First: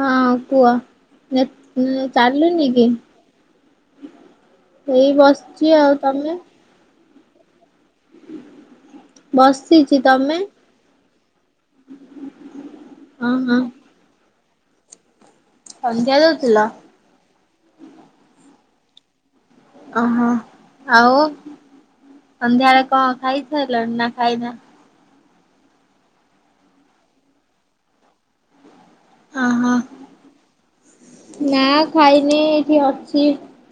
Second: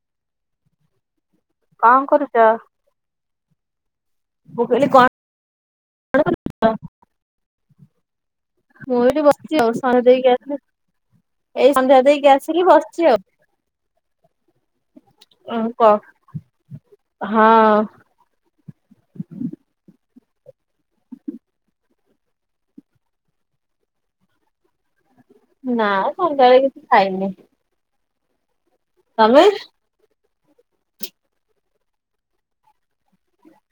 ହଁ କୁଅ। ନାଁ କଣ ଉଁ କରୁଛ? ଚାଲୁନି କିି? ମୁଁ କହିଲି କଣ ଏଇ ବସ୍ କିଏ ଆଉ ତମେ? ମୁଁ ଏଠି ବସିଚି ଆଉ ବସିଛି ସନ୍ଧ୍ୟା ଦେଇକି ତମେ? ଆସେ ଏଇ ସନ୍ଧ୍ୟା ଦେଇକି ଆସିଲି ବସିଚି ଆଉ। ଓହୋ ଓ କ ସନ୍ଧ୍ୟା ଦଉଥିଲ ହଁ। ଅହ ଆଉ ସନ୍ଧ୍ୟାଳେ କଣ ଖାଇସାଇଲଣି ନାଁ ଖାଇନା? ନାଁ ସଂଧ୍ୟାଳେ କିଛି ଖାଇନି। ତମେ? ଅ ହ ନାଁ ଖାଇନି ଏଇଠି ଅଛି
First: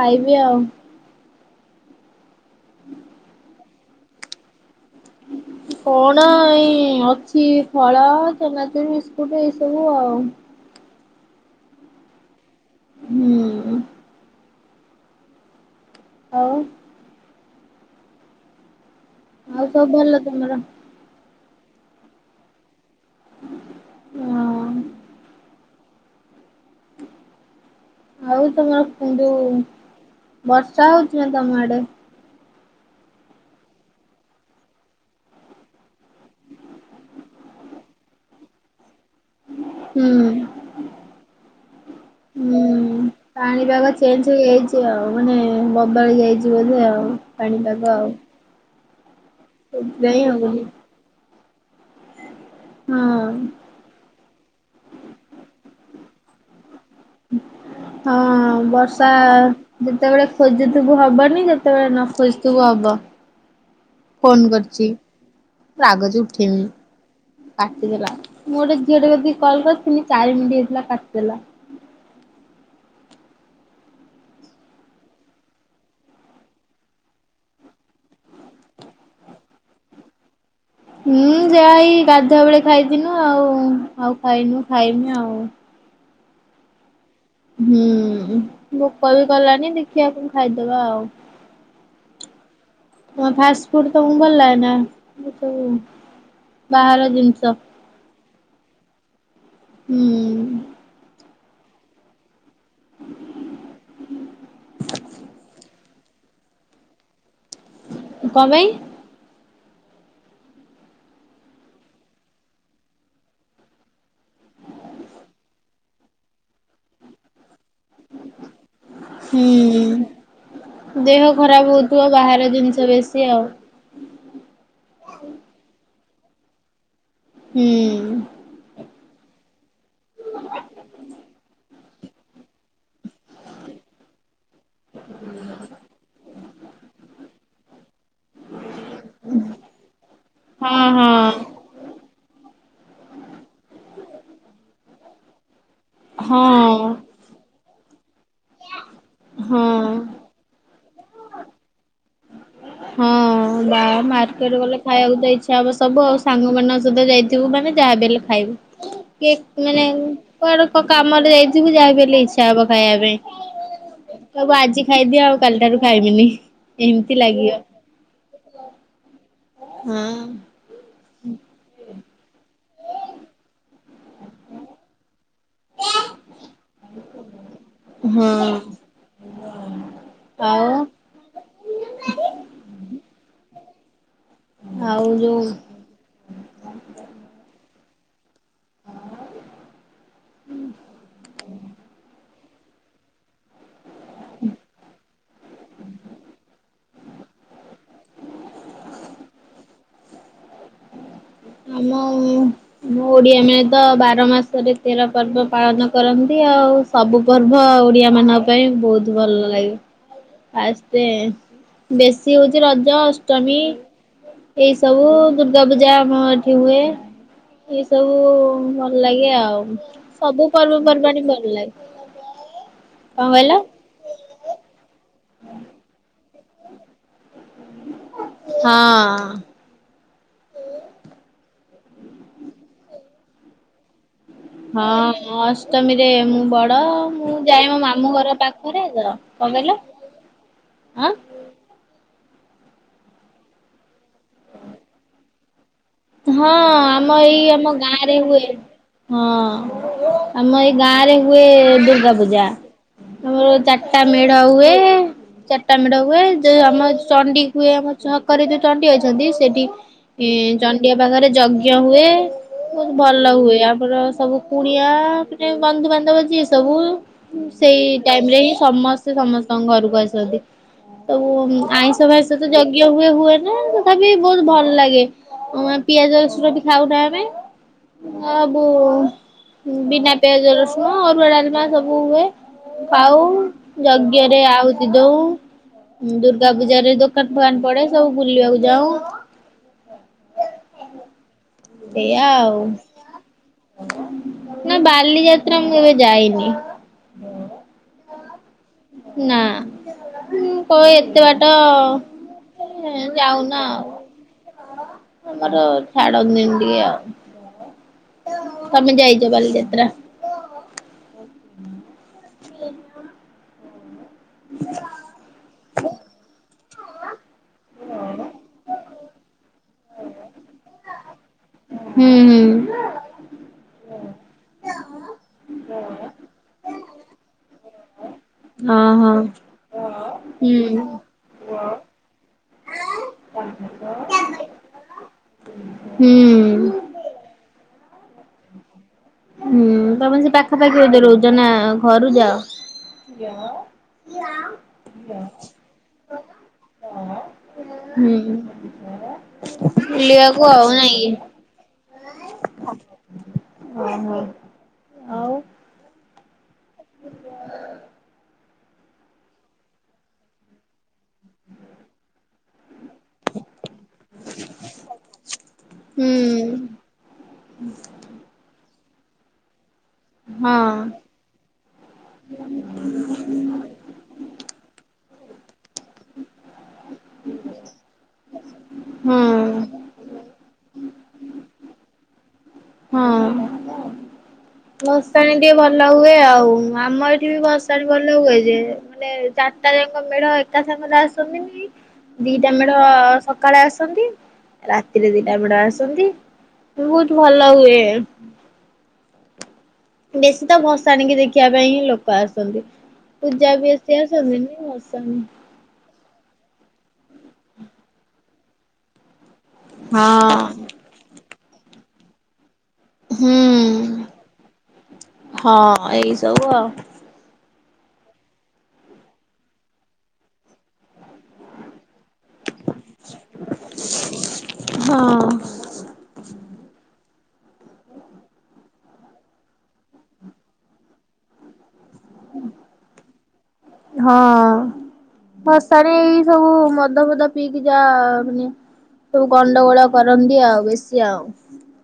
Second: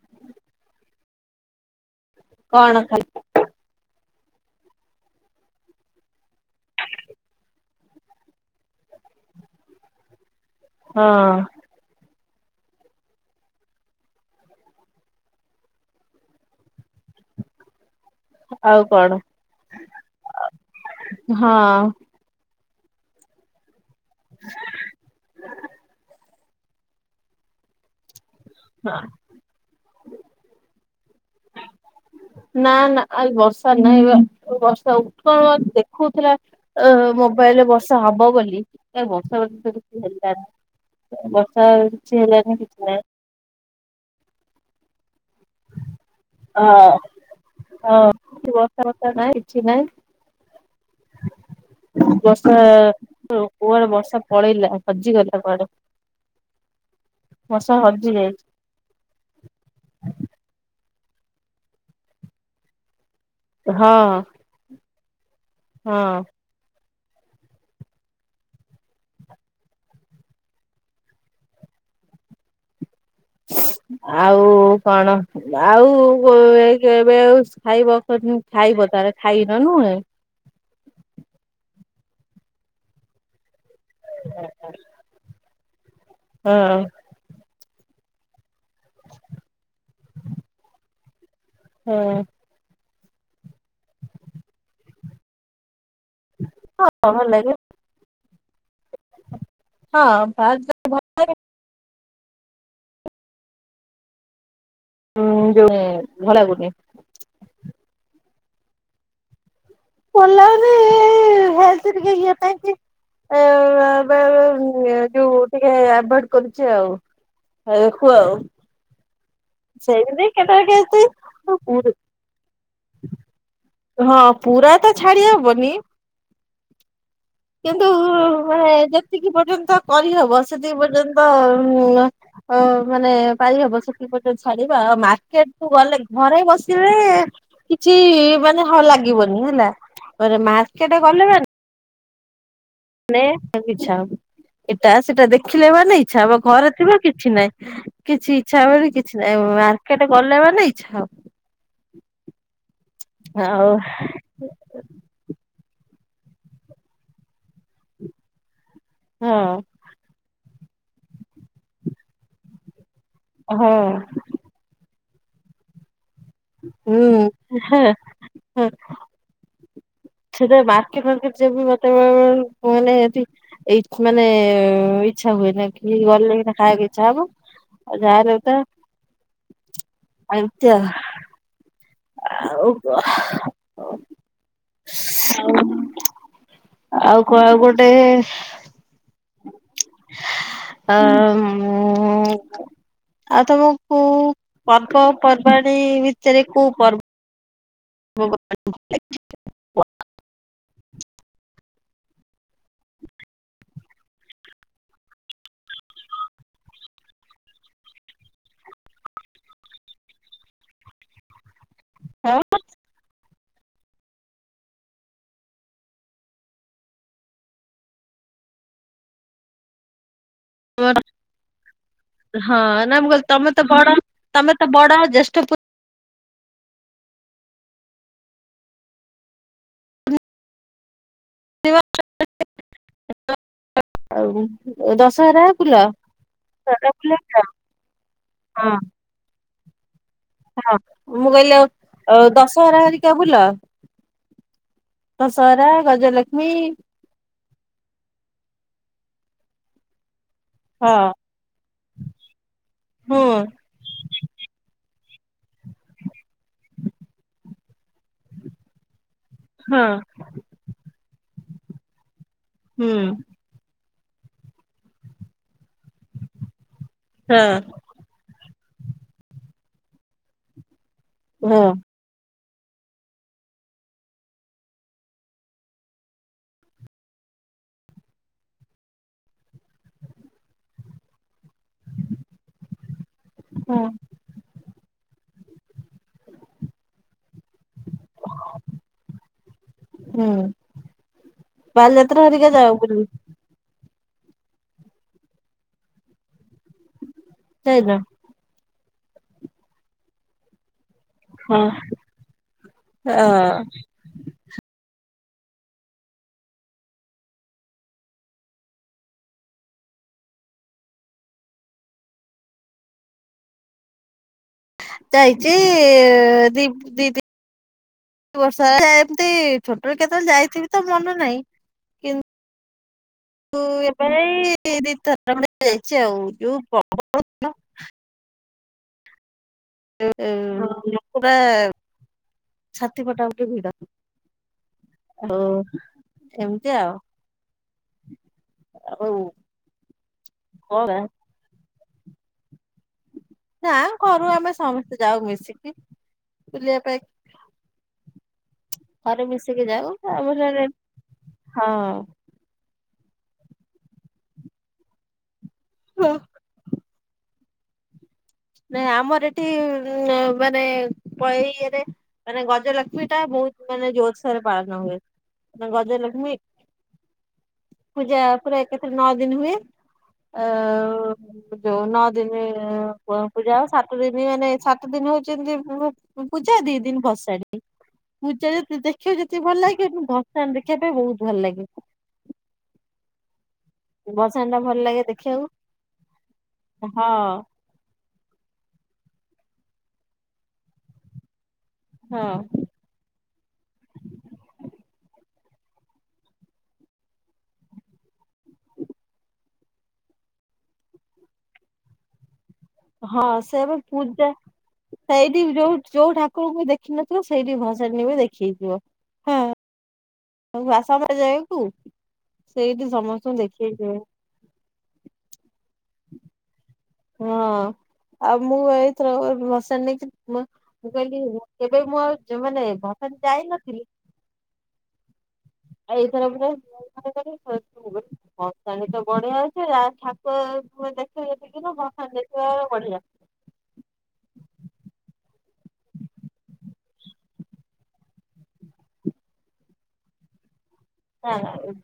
ଖାଇବି ଆଉ। କଣ ଖାଇଲ? କଣ ଏଇ ଅଛି ଫଳ ଚେନାଚୁର ବିସ୍କୁଟ ଏଇ ସବୁ ଆଉ ହଁ। ହୁଁ। ଆଉ। ଆଉ କଣ ଆଉ ସବୁ ଭଲ ତମର? ହଁ। [inaudible] [inaudible] [inaudible] ଆଉ ନା ତମର ଯୋଉ ବର୍ଷା ହଉଛି ମା ତମ ଆଡେ? ନା ନା ଆଜି ବର୍ଷା ନାହିଁ ବା ବର୍ଷା ଉଠଉ ଦେଖଉଥିଲା ଅ ମୋବାଇଲରେ ବର୍ଷା ହବ ବୋଲି ଏ ବର୍ଷା ବର୍ଷା ତ କିଛି ହୁଁ ହେଲାନି ବର୍ଷା କିଛି ହେଲାନି କିଛି ନାହିଁ ଞ୍ଜ ହେଇଯାଇଛି ଆଉ ମାନେ ବଦଳି ଯାଇଛି ହଁ ବୋଧେ ଆଉ ପାଣିପାଗ ଆଉ। [unintelligible] ର୍ଷା ନାଇଁ କିଛି ନାଇଁ ସେଥିପାଇଁ ଆଉ ହଁ ବର୍ଷା କୁଆଡେ ବର୍ଷା ପଳେଇଲା ହଜି ଗଲା କୁଆଡେ ବର୍ଷା ହଜି ହଁ ଯାଇଛି। ବର୍ଷା ଯେତେବେଳେ ଖୋଜଥୁିବୁ ହବନି ଯେତେବେଳେ ନ ଖୋଜଥିବୁ ହବ। ହଁ ଫୋନ କରଚି ରାଗ ହଁ ଚିଡୁଚି କାଟିଦେଲା ମୁଁ ଗୋଟେ ଝିଅ ଟେ କତିକି କଲ କରିଥିଲି ଚାରି ମିନିଟ ହେଇଥିଲା କାଟିଦେଲା ଆଉ କଣ ଆଉ ଏ କେବେ ଆଉ ଖାଇବ କ ଖାଇବ ତାହେଲେ ଖାଇନ ନୁହେଁ? ହୁଁ ଯାହା ଏଇ ଗାଧୁଆ ବେଳେ ଖାଇଥିନୁ ଆଉ ଆଉ ଖାଇନୁ ଖାଇମି ଆଉ। ହଁ। ହୁଁ ଭୋକ ବି କଲାଣି ଦେଖିଆ କଣ ଖାଇଦବା ଆଉ ହଁ। ତମେ ଫାଷ୍ଟ ଫୁଡ ତମୁକୁ ଭଲ ଲାଗେ ନା ଏ ଯୋଉ ବାହାର ଭଲ ଲାଗେ ଜିନିଷ ହଁ ହୁଁ ବାହାର୍ ଜି ଭଲ ଲାଗେ [inaudible] ଉଁ ଯୋଉ ଏ ଭଲ ଲାଗୁନି। କଣ ପାଇଁ? ଭଲ ଲାଗୁନି ଏଇ ହେଲ୍ଥ ଟିକେ ଇଏ ପାଇଁ କି ଅ ଯୋଉ ଟିକେ ଆଭଏଡ କରୁଛି ଆଉ ଖାଇଆକୁ ଆଉ। ହୁଁ ସେମିତି କେତେବେଳେ ଦେହ ଖରାପ କେମିତି ହଉଥିବ ବାହାର ଜିନିଷ ସେ ବେଶୀ ଆଉ। ହଁ ପୁରା ତ ଛାଡି ହବନି। ହୁଁ କିନ୍ତୁ ଊ ମାନେ ଯେତିକି ପର୍ଯ୍ୟନ୍ତ କରିହବ ସେତିକି ପର୍ଯ୍ୟନ୍ତ ଅ ଅ ମାନେ ପାଇହବ ସେତିପତି। ଛାଡିବା ଆଉ ମାର୍କେଟକୁ ଗଲେ ଘରେ ବସିଲେ କିଛି ମାନେ ହଁ ଲାଗିବନି ହେଲା ପରେ ହଁ ମାର୍କେଟ ହଁ ଗଲେ ମାନେ [unintelligible] ଇଚ୍ଛା ହବ ଏଟା ସେଟା ଦେଖ ଦେଖିଲେମାନେ ଇଚ୍ଛା ହବ ହଁ ଘରେ ଥିବ କିଛି ନାଇଁ। କିଛି ଇଚ୍ଛା ବେଳେ କି [unintelligible] ହଁ। ମାର୍କେଟ ଗଲେ ମାନେ ଇଚ୍ଛା ହବ। ହଁ ଆଉ ବା ମାର୍କେଟ ଗଲେ ଖାଇବାକୁ ତ ଇଚ୍ଛା ଅବସ୍ ସବୁ ଆଉ ସାଙ୍ଗମାନଙ୍କସହିତ ଯାଇଥିବୁ ମାନେ ଯାହା ବି ହେଲେ ଖାଇବୁ। କେକ୍ ହଁ ମନେଂ କୁଆଡେ କ କାମରେ ଯାଇଥିବୁ ଯାହାବି ହେଲେ ଇଚ୍ଛା ହବ ଖାଇଆ ପାଇଁ। ହଁ। କହିବୁ ଆଜି ଖାଇଦିଅ ଆଉ କାଲି ଠାରୁ ଖାଇବିନି। ଏମ୍ ତି ଲାଗିବ। ହେଁ ହୁଁ। ହୁଁ। କିବା ନିଜେ ବି ଗୋଟେଏ ମାନେ ଏଠି ଏଇ ମାନେ ଇଛା ହୁଏନି କି ଗଲେ ଖାଇବାକୁ ଇଛା ହବ ଆଉ ଯାହାଲେ ହଁ ଏମତି ଆଉ। ଆଉ କ ଓ ଆଉ ଯୋଉ ଆଉ ଆଉ କଣ ଗୋ ସେ ଆ ଉଁ ଆଉ ତମ କୋଉ ପର୍ବ ପର୍ବାଣୀ ଭିତରେ କୋଉ ପର୍ବ [inaudible] ଆମ ମୋ ଓଡିଆ ମେ ତ ବାର ମାସରେ ତେର ପର୍ବ ପାଳନ କରନ୍ତି ।ଆଉ ସବୁ ପର୍ବ ଓଡିଆ ମାନଙ୍କ ପାଇଁ ବହୁତ ଭଲ ଲାଗେ । ଫାଷ୍ଟେ ବେଶୀ ହଉଚି ରଜ ଷ୍ଟମି ଏଇ ସବୁ ଦୁର୍ଗା ପୂଜା ଆମ ଏଠି ହୁଏ ଏଇ ସବୁ ଭଲ ଲାଗେ ଆଉ। ସବୁ ହଁ ପର୍ବପର୍ବାଣୀ ଭଲ ଲାଗେ। ହଁ ନା ମୁଁ କଣ କଇଲି କହିଲ ତମେ ତ ବଡ ତମେ ତ ବଡ ଜେସ୍ ତ ପୁ ହଁ। ହ ହଁ ଅଷ୍ଟମୀରେ ମୁଁ ବଡ ମୁଁ ଯାଏ ମୋ ମାମୁଁ ଘର ହଁ ପାଖରେ ତ କଣ କହିଲ? ହଁ ଆଁ ମୁଁ କହିଲି ଅ ଦଶ ସହରା ହେରିକା ବୁଲ? ଦଶହରା ଗଜଲକ୍ଷ୍ମୀ ହଁ ଆମ ଏଇ ଆମ ଗାଁ ରେ ହୁଏ। ହଁ। ଆମ ଏଇ ହଁ ଗାଁ ରେ ହୁଏ ଦୁର୍ଗା ପୂଜା ହୁଁ ଆମର ଚାରିଟା ମେଢ ହୁଏ ଚାରଟା ମେଢ଼ ହୁଏ। ଯଉ ଆମ ଚଣ୍ଡି ହୁଏ ଆମ ଛକରେ ଯୋଉ ଚଣ୍ଡି ଅଛନ୍ତି ସେଠି ହଁ ଇ ଚ ପାଖରେ ଯଜ୍ଞ ହୁଏ ହୁଁ ବହୁତ ଭଲ ହୁଏ ଆମର ସବୁ କୁଣିଆ ଗୋଟେ ବନ୍ଧୁବାନ୍ଧବ ଯିଏ ସବୁ ହଁ ସେଇ ଟାଇମ ରେ ହିଁ ସମସ୍ତେ ସମସ୍ତଙ୍କ ଘରକୁ ଆସନ୍ତି। ତ ହଁ ଆଇଁଷ ଭାଇଁଷ ସେତ ଯଜ୍ଞ ହୁଏ ହୁଏ ନା ତଥାପି ବହୁତ ଭଲ ଲାଗେ। ହ ପିଆଜ ରସୁଣ ବି ଖାଉନା ଆମେ ଆଉ ବିନା ପିଆଜ ରସୁଣ ଅରୁଆ ଡାଲମା ମା ସବୁ ହୁଏ ପାଉ ଯଜ୍ଞରେ ଆହୁତି ଦଉ ଦୁର୍ଗା ପୂଜାରେ ଦୋକାନ ଫୋକାନ ପଡେ ସବୁ ବୁଲିବାକୁ ଯାଉ ହୁଁ, ଏଇଆ ବାଲିଯାତ୍ରା ହେରିକା ଆଉ ଯାଅ ବୁଲି ନା ବାଲିଯାତ୍ରା ମୁଁ କେବେ ଯାଇନି ଯାଇନ ନାଁ କଏ ଏତେ ବାଟ ହଁ ଯାଉନା ଆଉ ଆମର ଛାଡନ୍ତିନି ଟିକେ ଆଉ ତମେ ଯାଇ ଚ ବାଲିଯାତ୍ରା ଯାଇଚି ଦିପ ଦିଦି ବର୍ଷ ଏମତି ଛୋଟବେଳେ କେତେବେଳେ ଯାଇଥିବି ତ ମନ ନାହିଁ ହୁଁ ହୁଁ। କିନ୍ତୁ ଏବେ ଏଇ ଦିଥର ଖଣ୍ଡେ ଯାଇଛି ଆଉ ଯୋଉ ପ୍ରବଳ ହଁ ହଁ, ଯେ ହୁଁ ପୁରା ଛାତି ପଟା ପିଟି ଭିଡ଼, ଆଉ ଏମତି ହୁଁ। ଆଉ ଆଉ ହୁଁ ତମେ ସେ ପାଖାପାଖି କଣ ଏଇଠେ ରହୁଛ ନା। ଘରୁ ଯାଅ। ନା ଘରୁ ଆମେ ସମସ୍ତେ ଯାଉ ମିଶିକି ବୁଲିବା ପାଇଁ ହୁଁ। ଘରେ ମିଶିକି ଯାଉ ବୁଲିବାକୁ ଆମର ଆଉ ନାଇଁ କି? ହଁ। ଓ ହୋ ଆଉ। ହଁ। ନା ଆମର ଏଠି ମାନେ ଏଇ ଇଏରେ ମାନେ ଗଜ ଲ ଲକ୍ଷ୍ମୀ ଟା ବହୁତ ମାନେ ଜୋରସରେ ପାଳନ ହୁଏ। ମ ହୁଁ ଗଜଲକ୍ଷ୍ମୀ ପୂଜା ପରେ କେତେରେ ନଅ ଦିନ ହୁଏ। ଅ ହଁ ଯୋଉ ନଅ ଦିନ ପୂଜା ହବ ସାତ ଦିନ ମାନେ ସାତ ଦିନ ହେଉଛିନ୍ତି। ପୂଜା ଦି ଦିନ ଭସାଡି ପୂଜା ଯି ଦେଖିବ ହଁ ଯେତିି ଭଲ ଲାଗିବନି। ଭ ତା ଦେଖିବା ପାଇଁ ବହୁତ ଭଲ ଲାଗେ। ହଁ। ସେ ବ ଭଷାଣୀ ଟିକେ ଭଲ ହୁଏ ଆଉ। ଆମ ହଁ ଏଠି ବି ଭଷାଣୀ ଭଲ ହୁଏ ଯେ। ମାନେ ଚାରଟା ଯାଙ୍କ ମେଢ ଏକା ସାଙ୍ଗରେ ଆସନ୍ତିନି। ହଁ ଦିଟା ମେଢ ସକାଳେ ଆସନ୍ତି। ରାତିରେ ଦି ଏପଟେ ଆସନ୍ତି ବହୁତ ଭଲ ହୁଏ। ବେଶୀ ତ ଭସାଣିକି ଦେଖିବା ପାଇଁ ହିଁ ଲୋକ ଆସନ୍ତି। ହଁ ପୂଜା ବି ସେବେ ବେଶୀ ପୂଜା ଆସନ୍ତିନି ଭସାଣି। ସେଇଠି ଯୋଉ ଯୋଉ ଠା କୋଉ କୋଉ ଦେଖିନଥିବ ସେଇଠି ଭାଷାଣି ହୁଏ ଦେଖିକି ଯିବ। ହଁ। ହଁ। ହଉ ଆସାମରେ ଯାଇଁ କୁ। ହୁଁ ହଁ ଏଇ ସବୁ ଆଉ। ହଁ ଆଉ ମୁଁ ଏଥର ମସା ନେଇକି କହିଲି କେବେ ମୁଁ ଆଉ ମାନେ ଭଟାନ ଯାଇନଥିଲି। ହଁ ଆଉ ଏଇଥର ପୁରା ହ ହଉ। ତଣି ତ ବଢିଆ ଅଛି ଠାକୁରେ ଦେଖିବ ଯେତିକି। ଆ ଯେତେ ବଢିଆ। ହଁ। ଭସାଣି ଏଇ ସବୁ ମଦ ଫଦ ପିଇକି ଯା ମାନେ ସବୁ ଗଣ୍ଡଗୋଳ କରନ୍ତି ଆଉ ବେଶୀ। ଆଉ। ହଁ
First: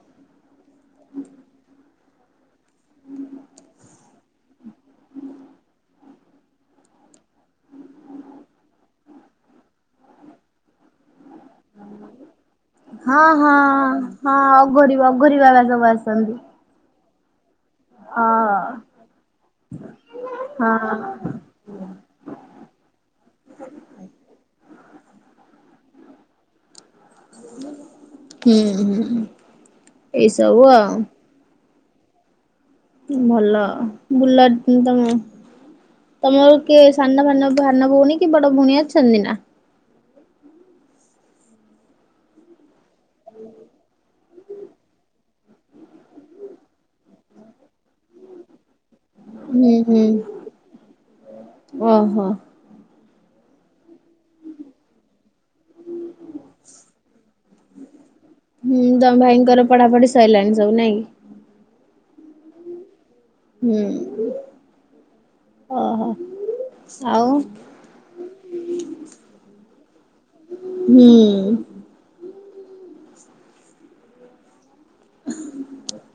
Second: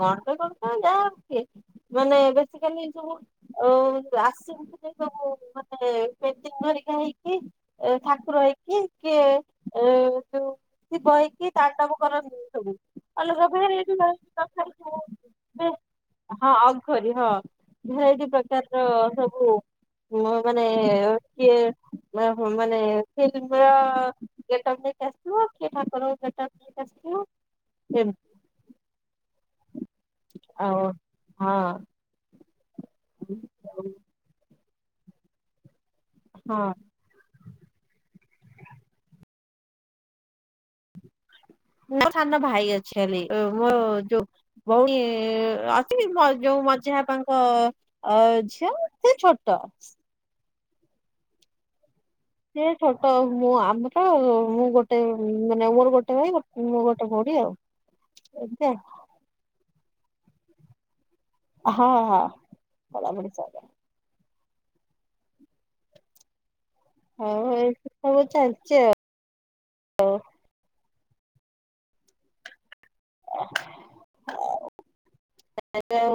ଗଣ୍ଡଗୋଳ ତ ଯାହା ହୁଏ ମାନେ ବେସିକାଲି ଏସବୁ ଅ ଆସିନ୍ତିନେଇ ହୁଁ। ଏ ପେଣ୍ଟିଙ୍ଗ ହରିକା ହେଇକି ଏ ଠାକୁର ହେଇକି କିଏ ଏ ଯୋଉ ଶିବ ହେଇ କି ତା କାମ କରନ୍ତି ସବୁ ଆଲୋ ହେ ଭେରି ଅଁ ହଁ ଅଘୋରି ଆଘୋରି ବାବା ସବୁ ଆସନ୍ତି। ସରି, ହଁ। ଭେରାଇଟି ହଁ ପ୍ରକାରର ସବୁ ଉ ମାନେ ହଁ। କିଏ ମ ହୁଁ ମାନେ ମାନେ ଫିଲ୍ମର ଗେଟ୍ ଅପ୍ ନେଇ କି ଆସଥିବ କିଏ ଠାକୁରଙ୍କ ଗେଟ୍ ଅପ୍ ନେଇ ହୁଁ ହୁଁ। ଏଇସବୁ ଆଉ। ହଁ। ଭଲ ବୁଲା ଇଁ ତମେ ତମର ହଁ କିଏ ସାନ ଭାନ ସାନ ଭୋଉଣୀ କି ବଡ ଭୋଉଣୀ ଅଛନ୍ତି ନାଁ? ନାଁ ସାନ ଭାଇ ଅ ଛନି ଓ ମୋ ଯୋଉ ଭୋଉଣୀ ଅଛି ମୋର ଯୋଉ ମଝିଆ ଆପାଙ୍କ ଅ ଝିଅ। ସେ ଛୋଟ ଉଁ ହୁଁ। ଓହୋ। ତ ମୁଁ ଆମ ହଉ ମୁଁ ଗୋଟେ ଉଁ ମାନେ ଆମର ଗୋଟେ ଭାଇ ଗୋ ମୁଁ ଗୋଟେ ଭୋଉଣୀ ଆଉ ଏମତି ଆଉ। ପଢ଼ାପଢ଼ି ସଇଲାଣି ସବୁ ନାଇଁ କି? ହଁ ହଁ। ପଢାପଢି ସଇଲାଣି ହୁଁ। ଅ ହ। ହଉ ଏଇଠି ସବୁ ଚାଲିଚି ଆଉ ହଉ। ହୁଁ। ଓଃ ଆଉ ଏବେ ଆଉ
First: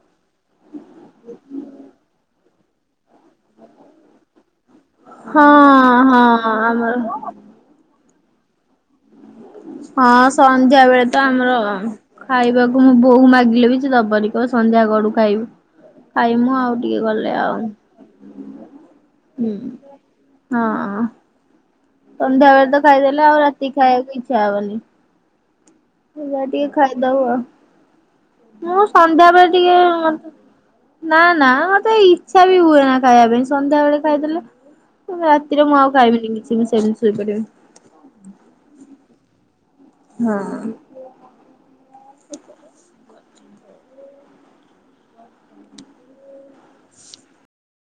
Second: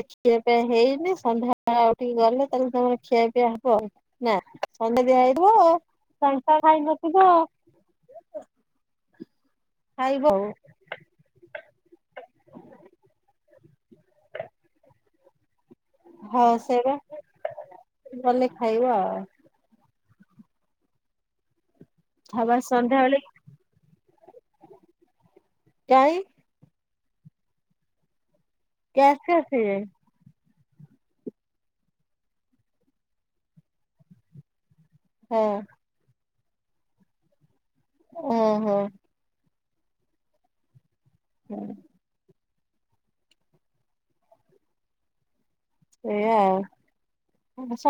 ଯେ ଖିଆ ପିଆ ହେଇନି ସନ୍ଧ୍ୟା ଆଉ ଟିକେ ଗଲେ ତାକୁ ତାପରେ ଖିଆ ପିଆ ହବ ଆଉ ନାଁ ସନ୍ଧ୍ୟା ଦିଆ ହଁ ହେଇଥିବ ହଁ ସାନଟା ଖାଇ ଆମର ନଥିବ। ଖାଇବ ହଁ ଆଉ ସନ୍ଧ୍ୟା ବେଳେ ତ ଆମର ଖାଇବାକୁ ମୁଁ ବୋଉକୁ ମାଗିଲେ ବି ସେ ଦବନି କହିବ ସନ୍ଧ୍ୟା ଗଡୁ। ଖାଇବୁ। ହଁ ଖାଇମୁ ଆଉ ସେଇବା ଟିକେ ଗଲେ ଆଉ ଗଲେ ଖାଇବା ଆଉ। ହୁଁ। ହଁ ସନ୍ଧ୍ୟାବେଳେ ତ ଖାଇଦେଲେ ଆଉ ରାତିକି ଖାଇବାକୁ ଇ ଖିଆହବନି। କାଇଁ ମୁ ବା ଟିକେ ଖାଇ ଦଉ ଆଉ। ମୁଁ ଗ୍ୟାସ୍ ସନ୍ଧ୍ୟାବେଳେ ଟିକେ ଆସିବେ ନା ନା ମତେ ଇଚ୍ଛା ବି ହୁଏ ନା ଖାଇବା ପାଇଁ ସନ୍ଧ୍ୟାବେଳେ ଖାଇଦେଲେ। ହଁ ରାତିରେ ମୁଁ ଆଉ ଖାଇବିନି କି ସେମତୀ ଶୋଇ ପଡ଼ିବି। ଓହୋ। ହଁ। ସେୟା ସେଇୟା ଆଉ। ଆଚ୍ଛା